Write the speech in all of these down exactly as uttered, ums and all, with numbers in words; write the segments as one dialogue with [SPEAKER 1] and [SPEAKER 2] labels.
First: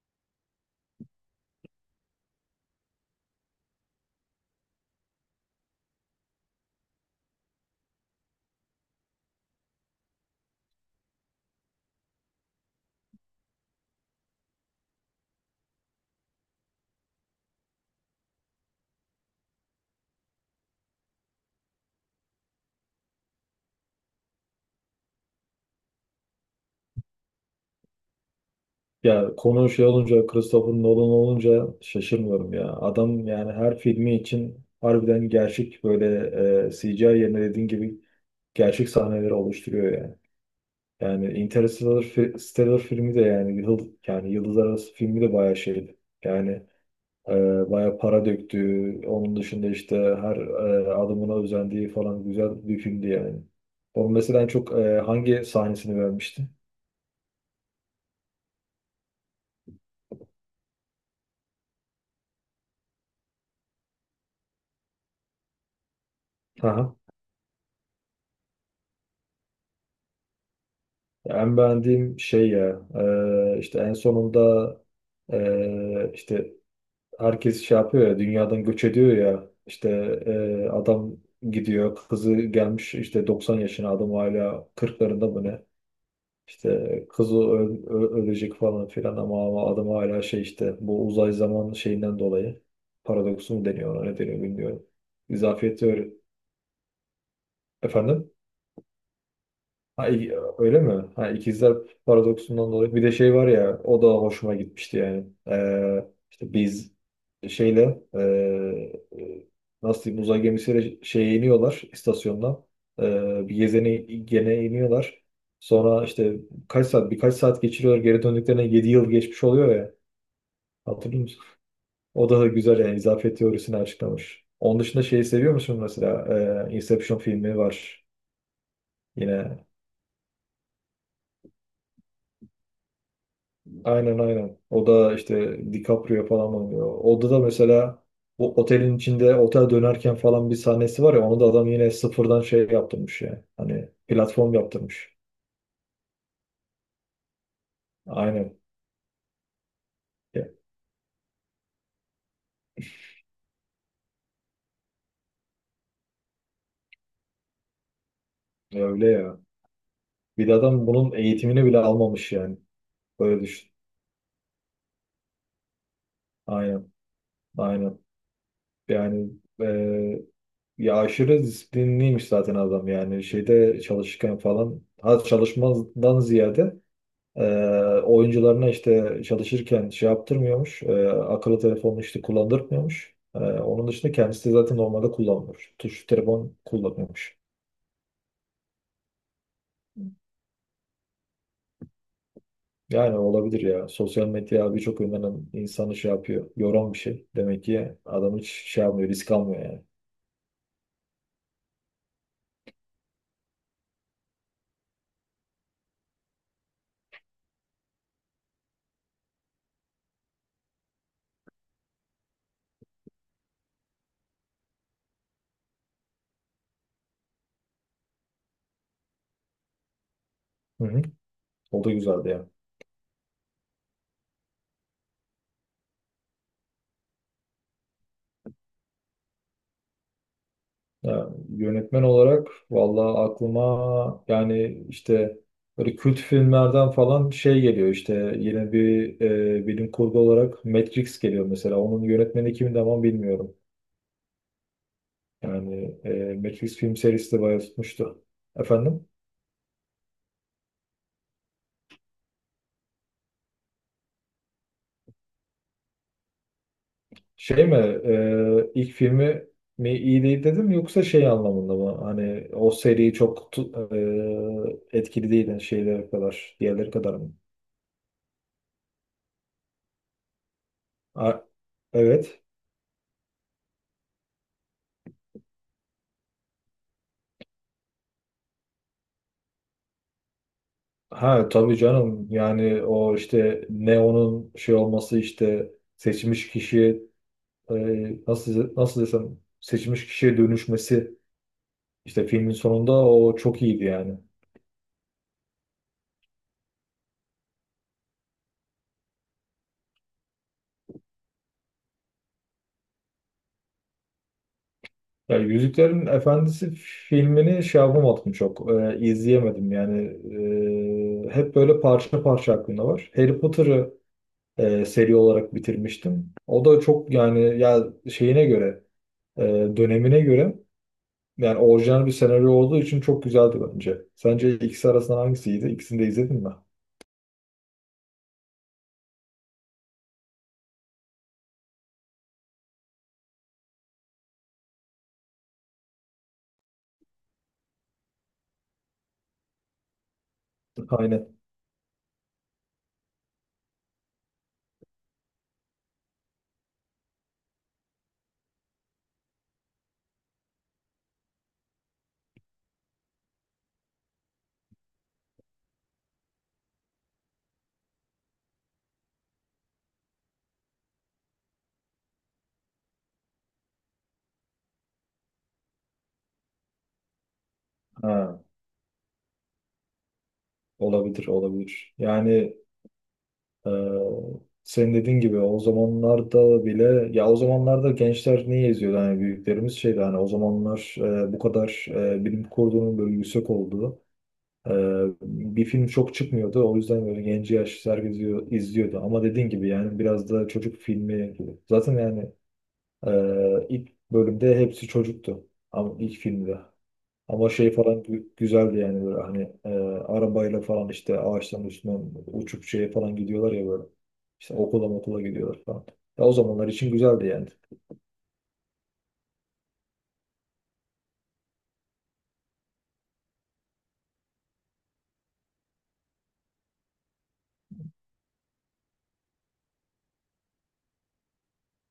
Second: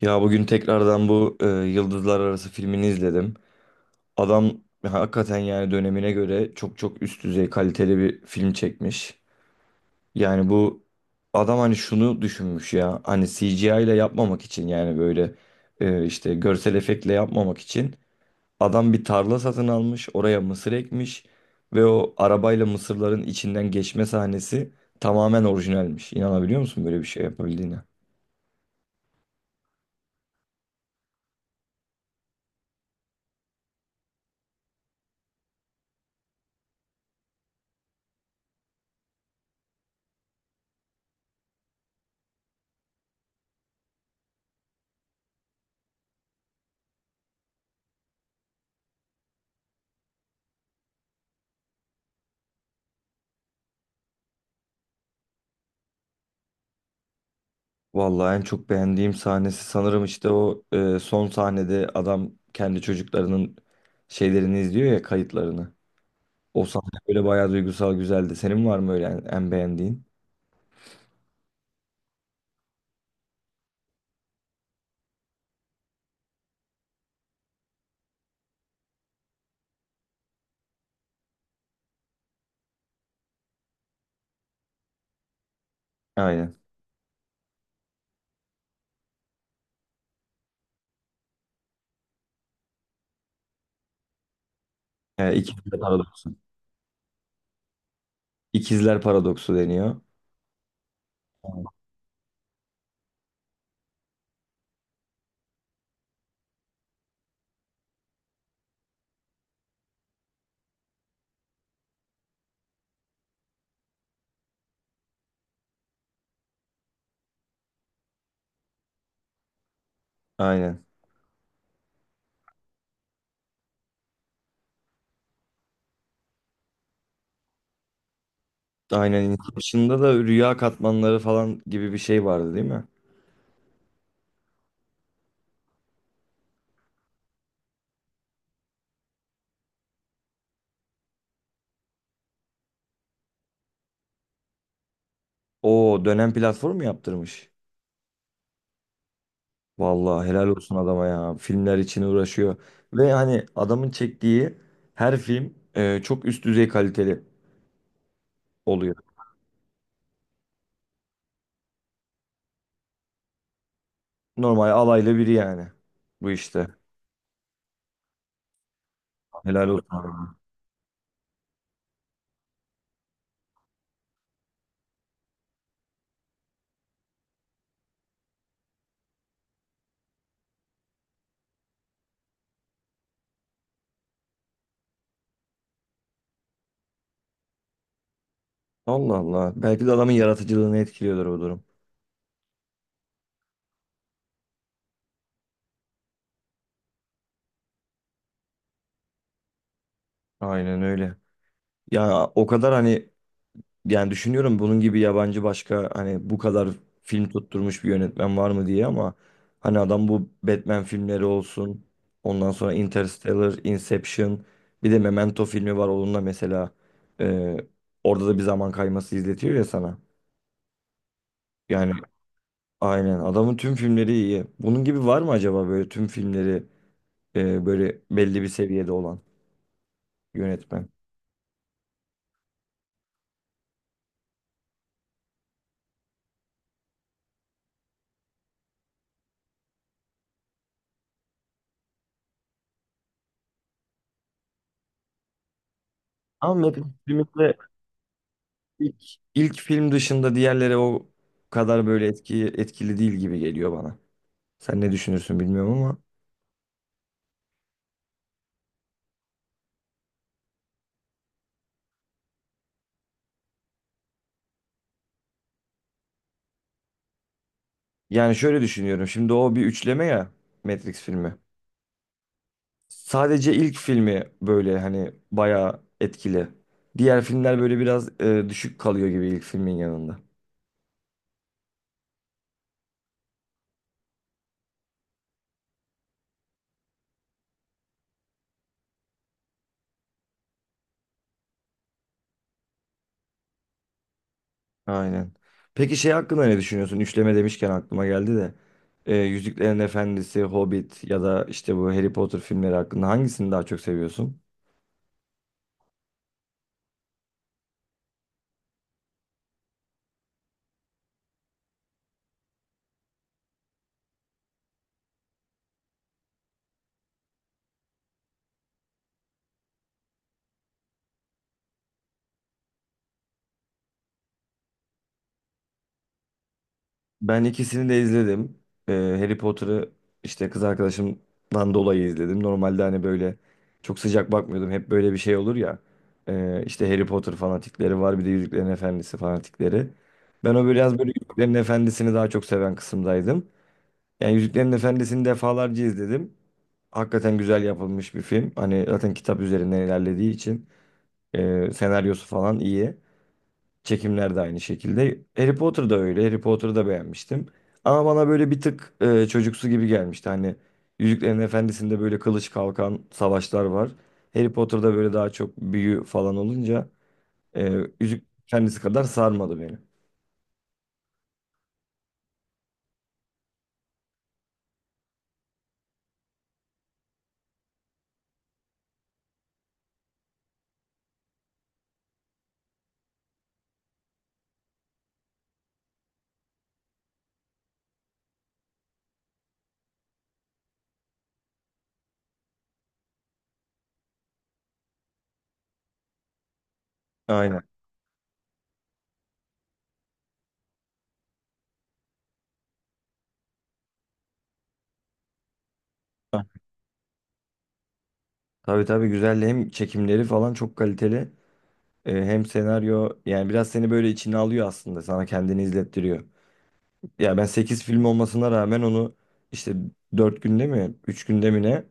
[SPEAKER 1] Ya bugün tekrardan bu e, Yıldızlar Arası filmini izledim. Adam hakikaten yani dönemine göre çok çok üst düzey kaliteli bir film çekmiş. Yani bu adam hani şunu düşünmüş ya hani C G I ile yapmamak için yani böyle e, işte görsel efektle yapmamak için adam bir tarla satın almış oraya mısır ekmiş ve o arabayla mısırların içinden geçme sahnesi tamamen orijinalmiş. İnanabiliyor musun böyle bir şey yapabildiğine?
[SPEAKER 2] Ya konu şey olunca, Christopher Nolan olunca şaşırmıyorum ya. Adam yani her filmi için harbiden gerçek böyle e, C G I yerine dediğin gibi gerçek sahneleri oluşturuyor yani. Yani Interstellar, fi- Stellar filmi de yani yıl, yani Yıldız Arası filmi de bayağı şeydi. Yani e, bayağı para döktü. Onun dışında işte her e, adımına özendiği falan güzel bir filmdi yani. Onun mesela en çok e, hangi sahnesini beğenmiştin?
[SPEAKER 1] Vallahi en çok beğendiğim sahnesi sanırım işte o e, son sahnede adam kendi çocuklarının şeylerini izliyor ya kayıtlarını. O sahne böyle bayağı duygusal güzeldi. Senin var mı öyle en, en beğendiğin?
[SPEAKER 2] En beğendiğim şey ya e, işte en sonunda e, işte herkes şey yapıyor ya dünyadan göç ediyor ya işte e, adam gidiyor, kızı gelmiş işte doksan yaşına, adam hala kırklarında mı ne,
[SPEAKER 1] Aynen.
[SPEAKER 2] işte kızı öl- ö- ölecek falan filan ama, ama, adam hala şey işte bu uzay zaman şeyinden dolayı, paradoksu mu deniyor ona, ne deniyor bilmiyorum.
[SPEAKER 1] E, ikizler
[SPEAKER 2] İzafiyeti öyle.
[SPEAKER 1] paradoksu.
[SPEAKER 2] Efendim?
[SPEAKER 1] İkizler paradoksu deniyor.
[SPEAKER 2] Ha, i- öyle mi? Ha,
[SPEAKER 1] Aynen.
[SPEAKER 2] ikizler paradoksundan dolayı. Bir de şey var ya, o da hoşuma gitmişti yani. Ee, işte biz şeyle ee, e, nasıl diyeyim, uzay gemisiyle şeye iniyorlar istasyondan. Ee, bir gezene gene iniyorlar. Sonra işte kaç saat, birkaç saat geçiriyorlar. Geri döndüklerine yedi yıl geçmiş oluyor ya.
[SPEAKER 1] Aynen.
[SPEAKER 2] Hatırlıyor musun? O da güzel yani, izafiyet teorisini açıklamış. Onun dışında şeyi seviyor musun mesela? Ee, Inception filmi var.
[SPEAKER 1] Aynen.
[SPEAKER 2] Yine
[SPEAKER 1] Inception'da da rüya katmanları falan gibi bir şey vardı değil mi?
[SPEAKER 2] aynen, aynen. O da işte DiCaprio falan oynuyor. Orada da mesela bu otelin içinde otel dönerken falan bir sahnesi var ya, onu da adam yine sıfırdan şey yaptırmış yani. Hani platform yaptırmış.
[SPEAKER 1] O dönem platformu yaptırmış.
[SPEAKER 2] Aynen.
[SPEAKER 1] Vallahi
[SPEAKER 2] Ya,
[SPEAKER 1] helal olsun adama ya. Filmler için uğraşıyor. Ve hani adamın çektiği her film e, çok üst düzey kaliteli oluyor.
[SPEAKER 2] öyle ya. Bir de adam bunun eğitimini bile almamış yani. Böyle düşün.
[SPEAKER 1] Normal alaylı biri yani. Bu işte.
[SPEAKER 2] Aynen. Aynen. Yani e,
[SPEAKER 1] Helal olsun adama.
[SPEAKER 2] ya aşırı disiplinliymiş zaten adam yani. Şeyde çalışırken falan. Ha, çalışmadan ziyade Ee, oyuncularına işte çalışırken şey yaptırmıyormuş. E, akıllı telefonunu işte kullandırmıyormuş. Ee, onun dışında kendisi de zaten normalde kullanmıyor. Tuş telefon kullanıyormuş.
[SPEAKER 1] Allah Allah. Belki de adamın yaratıcılığını etkiliyordur bu durum.
[SPEAKER 2] Yani olabilir ya. Sosyal medya birçok yönden insanı şey yapıyor. Yoran bir şey. Demek ki adam hiç şey yapmıyor, risk almıyor yani.
[SPEAKER 1] Aynen öyle. Ya o kadar hani yani düşünüyorum bunun gibi yabancı başka hani bu kadar film tutturmuş bir yönetmen var mı diye ama hani adam bu Batman filmleri olsun. Ondan sonra Interstellar, Inception, bir de Memento filmi var onunla mesela e, orada da bir zaman kayması izletiyor ya sana.
[SPEAKER 2] Hı hı. O da
[SPEAKER 1] Yani
[SPEAKER 2] güzeldi yani.
[SPEAKER 1] aynen adamın tüm filmleri iyi. Bunun gibi var mı acaba böyle tüm filmleri e, böyle belli bir seviyede olan yönetmen?
[SPEAKER 2] Ya, yönetmen olarak vallahi aklıma yani işte böyle kült filmlerden falan şey geliyor, işte yine bir e, bilim kurgu olarak Matrix geliyor mesela. Onun yönetmeni kimdi ama, bilmiyorum. Yani e,
[SPEAKER 1] Ama
[SPEAKER 2] Matrix
[SPEAKER 1] Matt
[SPEAKER 2] film serisi de
[SPEAKER 1] Smith'le
[SPEAKER 2] bayağı tutmuştu.
[SPEAKER 1] İlk,
[SPEAKER 2] Efendim?
[SPEAKER 1] ilk film dışında diğerleri o kadar böyle etki, etkili değil gibi geliyor bana. Sen ne düşünürsün bilmiyorum ama.
[SPEAKER 2] Şey mi e, ilk filmi mi iyi değil dedim, yoksa şey anlamında mı? Hani o seri çok tu- e, etkili değil yani şeyler kadar, diğerleri kadar mı?
[SPEAKER 1] Yani şöyle düşünüyorum. Şimdi o bir üçleme ya Matrix filmi.
[SPEAKER 2] A- evet.
[SPEAKER 1] Sadece ilk filmi böyle hani bayağı etkili. Diğer filmler böyle biraz e, düşük kalıyor gibi ilk filmin yanında.
[SPEAKER 2] Ha, tabii canım, yani o işte Neo'nun şey olması, işte seçmiş kişiye e, nasıl nasıl desem, seçmiş kişiye dönüşmesi, işte filmin sonunda, o çok iyiydi yani.
[SPEAKER 1] Aynen. Peki şey hakkında ne düşünüyorsun? Üçleme demişken aklıma geldi de. E, Yüzüklerin Efendisi, Hobbit ya da işte bu Harry Potter filmleri hakkında hangisini daha çok seviyorsun?
[SPEAKER 2] Ya Yüzüklerin Efendisi filmini şey yapamadım, çok e, izleyemedim yani, e, hep böyle parça parça aklımda var. Harry Potter'ı e, seri olarak bitirmiştim. O da çok yani, ya şeyine göre e, dönemine göre, yani orijinal bir senaryo olduğu için çok güzeldi bence. Sence ikisi arasından hangisiydi? İkisini de izledin mi?
[SPEAKER 1] Ben ikisini de izledim. Ee, Harry Potter'ı işte kız arkadaşımdan dolayı izledim. Normalde hani böyle çok sıcak bakmıyordum. Hep böyle bir şey olur ya. Ee, işte Harry Potter fanatikleri var bir de Yüzüklerin Efendisi fanatikleri. Ben o biraz böyle
[SPEAKER 2] Aynen.
[SPEAKER 1] Yüzüklerin Efendisi'ni daha çok seven kısımdaydım. Yani Yüzüklerin Efendisi'ni defalarca izledim. Hakikaten güzel yapılmış bir film. Hani zaten kitap üzerinden ilerlediği için e, senaryosu falan iyi. Çekimler de aynı şekilde. Harry Potter da öyle. Harry Potter'ı da beğenmiştim. Ama bana böyle bir tık e, çocuksu gibi gelmişti. Hani Yüzüklerin Efendisi'nde böyle kılıç kalkan savaşlar var. Harry Potter'da böyle daha çok büyü falan olunca e, Yüzüklerin
[SPEAKER 2] Ha,
[SPEAKER 1] Efendisi kadar sarmadı beni.
[SPEAKER 2] olabilir, olabilir. Yani e, senin dediğin gibi o zamanlarda bile, ya o zamanlarda gençler niye izliyordu? Hani büyüklerimiz şeydi, hani o zamanlar e, bu kadar e, bilim kurgunun böyle yüksek olduğu Ee, bir film çok çıkmıyordu. O yüzden böyle genci yaş herkes izliyor- izliyordu. Ama dediğin gibi yani biraz da çocuk filmi. Zaten yani e, ilk bölümde hepsi çocuktu. Ama ilk filmde. Ama
[SPEAKER 1] Aynen.
[SPEAKER 2] şey falan gü- güzeldi yani, böyle hani e, arabayla falan işte ağaçların üstünden uçup şeye falan gidiyorlar ya böyle. İşte okula okula gidiyorlar falan. Ya o
[SPEAKER 1] Ha,
[SPEAKER 2] zamanlar için güzeldi yani.
[SPEAKER 1] tabii tabii güzel. Hem çekimleri falan çok kaliteli. E, hem senaryo yani biraz seni böyle içine alıyor aslında. Sana kendini izlettiriyor. Ya ben sekiz film olmasına rağmen onu işte dört günde mi üç günde mi ne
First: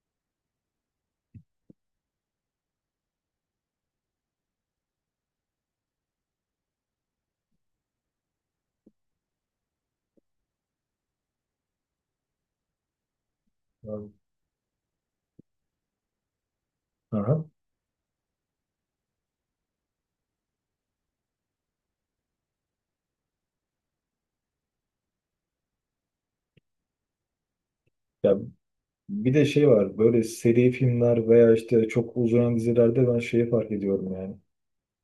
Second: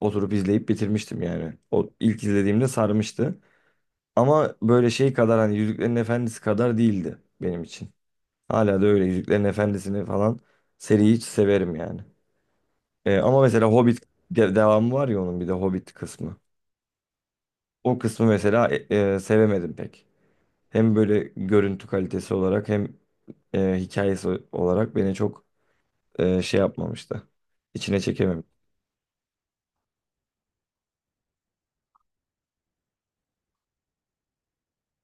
[SPEAKER 1] oturup izleyip bitirmiştim yani. O ilk izlediğimde sarmıştı. Ama böyle şey kadar hani Yüzüklerin Efendisi kadar değildi benim için. Hala da öyle Yüzüklerin Efendisi'ni falan seriyi hiç severim yani. Ee, ama mesela Hobbit de- devamı var ya onun bir de Hobbit kısmı.
[SPEAKER 2] Aha.
[SPEAKER 1] O kısmı mesela e, e, sevemedim pek. Hem böyle görüntü kalitesi olarak hem e, hikayesi olarak beni çok e, şey yapmamıştı. İçine
[SPEAKER 2] Ya
[SPEAKER 1] çekememiş.
[SPEAKER 2] bir de şey var, böyle seri filmler veya işte çok uzayan dizilerde ben şeyi fark ediyorum yani.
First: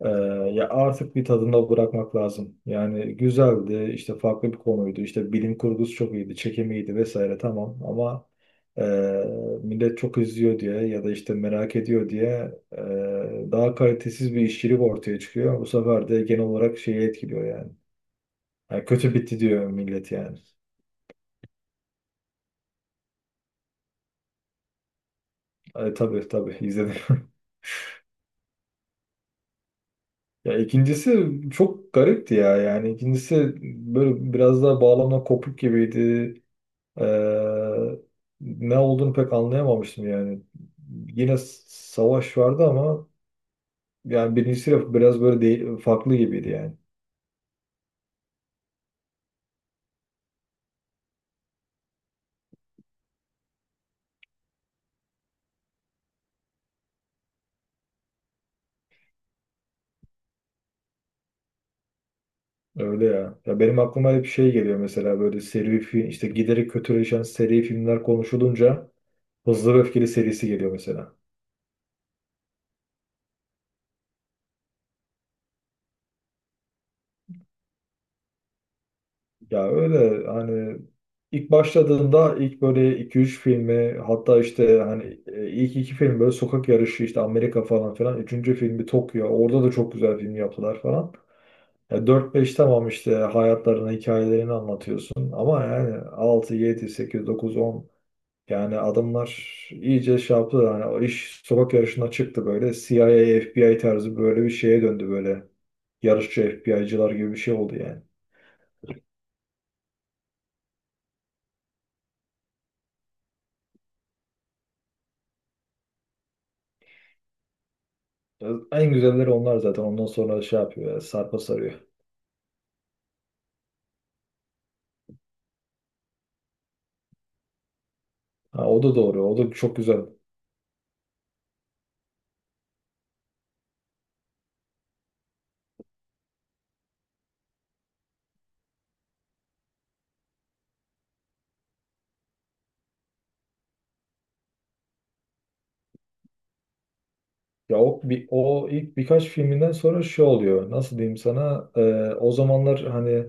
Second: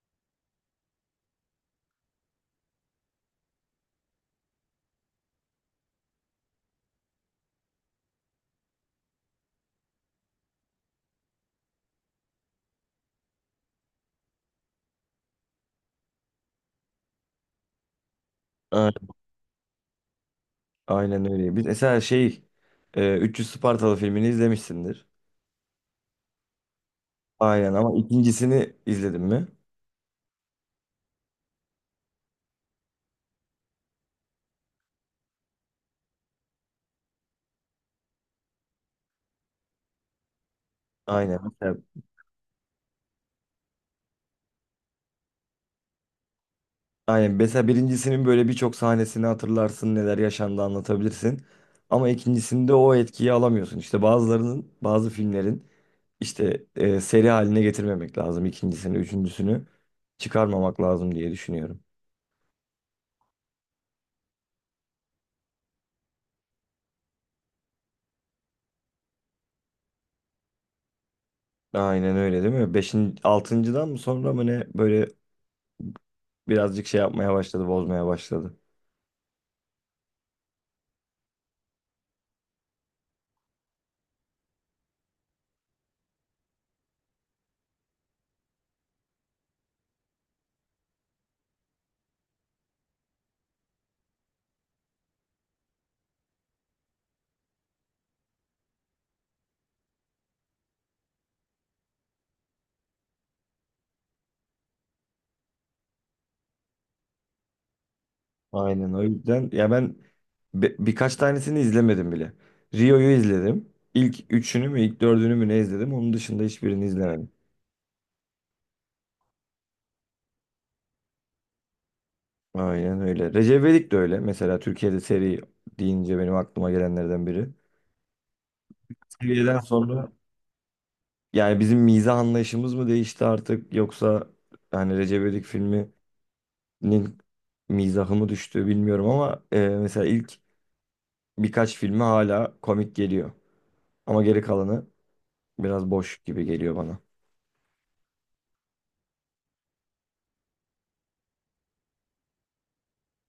[SPEAKER 2] Ee, Ya artık bir tadında bırakmak lazım. Yani güzeldi, işte farklı bir konuydu, işte bilim kurgusu çok iyiydi, çekimi iyiydi vesaire, tamam, ama e, millet çok izliyor diye, ya da işte merak ediyor diye e, daha kalitesiz bir işçilik ortaya çıkıyor. Bu sefer de genel olarak şeyi etkiliyor yani. Yani
[SPEAKER 1] Aynen,
[SPEAKER 2] kötü bitti diyor millet yani.
[SPEAKER 1] aynen öyle. Biz mesela şey e, üç yüz Spartalı filmini izlemişsindir.
[SPEAKER 2] E, tabii, tabii izledim.
[SPEAKER 1] Aynen ama ikincisini izledin mi?
[SPEAKER 2] Ya ikincisi çok garipti ya, yani ikincisi böyle biraz daha bağlamla kopuk gibiydi. Ee, Ne olduğunu pek anlayamamıştım yani. Yine
[SPEAKER 1] Aynen.
[SPEAKER 2] s-
[SPEAKER 1] Mesela,
[SPEAKER 2] savaş vardı ama, yani birincisi de biraz böyle değil, farklı gibiydi yani.
[SPEAKER 1] aynen. Mesela birincisinin böyle birçok sahnesini hatırlarsın, neler yaşandı anlatabilirsin. Ama ikincisinde o etkiyi alamıyorsun. İşte bazılarının, bazı filmlerin İşte e, seri haline getirmemek lazım. İkincisini, üçüncüsünü çıkarmamak lazım diye düşünüyorum.
[SPEAKER 2] Öyle ya. Ya benim aklıma hep bir şey geliyor, mesela böyle seri film, işte giderek kötüleşen seri filmler konuşulunca Hızlı ve Öfkeli serisi geliyor mesela.
[SPEAKER 1] Aynen öyle değil mi? Beşinci, altıncıdan mı sonra mı ne böyle birazcık şey yapmaya başladı, bozmaya başladı.
[SPEAKER 2] Ya öyle hani, ilk başladığında ilk böyle iki üç filmi, hatta işte hani e, ilk iki film böyle sokak yarışı, işte Amerika falan filan. Üçüncü filmi Tokyo. Orada da çok güzel film yaptılar falan. Ya dört beş tamam, işte hayatlarını, hikayelerini anlatıyorsun. Ama yani altı, yedi, sekiz, dokuz, on, yani adamlar iyice şey yaptı. Yani o iş sokak yarışına çıktı böyle. C I A, F B I tarzı böyle bir şeye döndü böyle. Yarışçı F B I'cılar gibi bir şey oldu yani.
[SPEAKER 1] Aynen o yüzden ya ben bi- birkaç tanesini izlemedim bile. Rio'yu izledim. İlk üçünü mü ilk dördünü mü ne izledim. Onun dışında hiçbirini izlemedim.
[SPEAKER 2] Ya, en güzelleri onlar zaten. Ondan sonra şey yapıyor ya, sarpa sarıyor.
[SPEAKER 1] Aynen öyle. Recep İvedik de öyle. Mesela Türkiye'de seri deyince benim aklıma gelenlerden biri.
[SPEAKER 2] Ha, o da doğru. O da
[SPEAKER 1] Seviyeden
[SPEAKER 2] çok güzel.
[SPEAKER 1] sonra yani bizim mizah anlayışımız mı değişti artık yoksa hani Recep İvedik filminin mizahı mı düştü bilmiyorum ama e, mesela ilk birkaç filmi hala komik geliyor. Ama geri kalanı biraz boş gibi geliyor bana.
[SPEAKER 2] Ya o, bir, o ilk birkaç filminden sonra şey oluyor. Nasıl diyeyim sana? Ee, o zamanlar hani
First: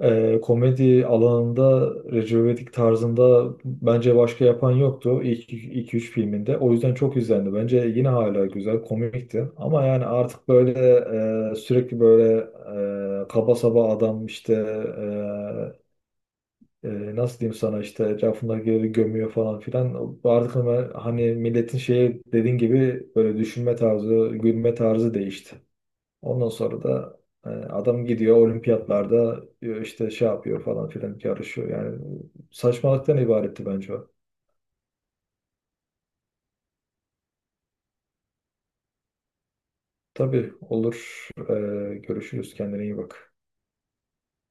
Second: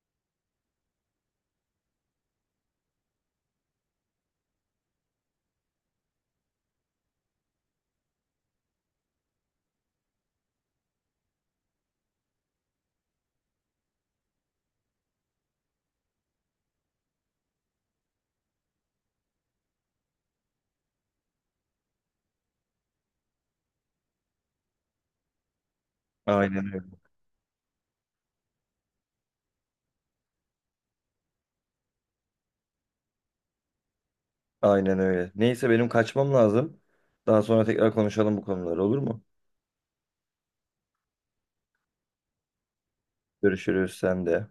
[SPEAKER 2] e, komedi alanında Recep İvedik tarzında bence başka yapan yoktu. İlk iki üç filminde. O yüzden çok izlendi. Bence yine hala güzel, komikti. Ama yani artık böyle e, sürekli böyle e, kaba saba adam işte e, e, nasıl diyeyim sana, işte etrafındakileri gömüyor falan filan. Bu artık, ama hani milletin şeye, dediğin gibi böyle düşünme tarzı, gülme tarzı değişti. Ondan
[SPEAKER 1] Aynen
[SPEAKER 2] sonra
[SPEAKER 1] öyle.
[SPEAKER 2] da e, adam gidiyor olimpiyatlarda e, işte şey yapıyor falan filan, yarışıyor. Yani saçmalıktan ibaretti bence o.
[SPEAKER 1] Aynen öyle. Neyse benim kaçmam lazım. Daha sonra tekrar konuşalım bu konuları olur mu?
[SPEAKER 2] Tabii, olur. E, görüşürüz. Kendine iyi bak.
[SPEAKER 1] Görüşürüz sen de.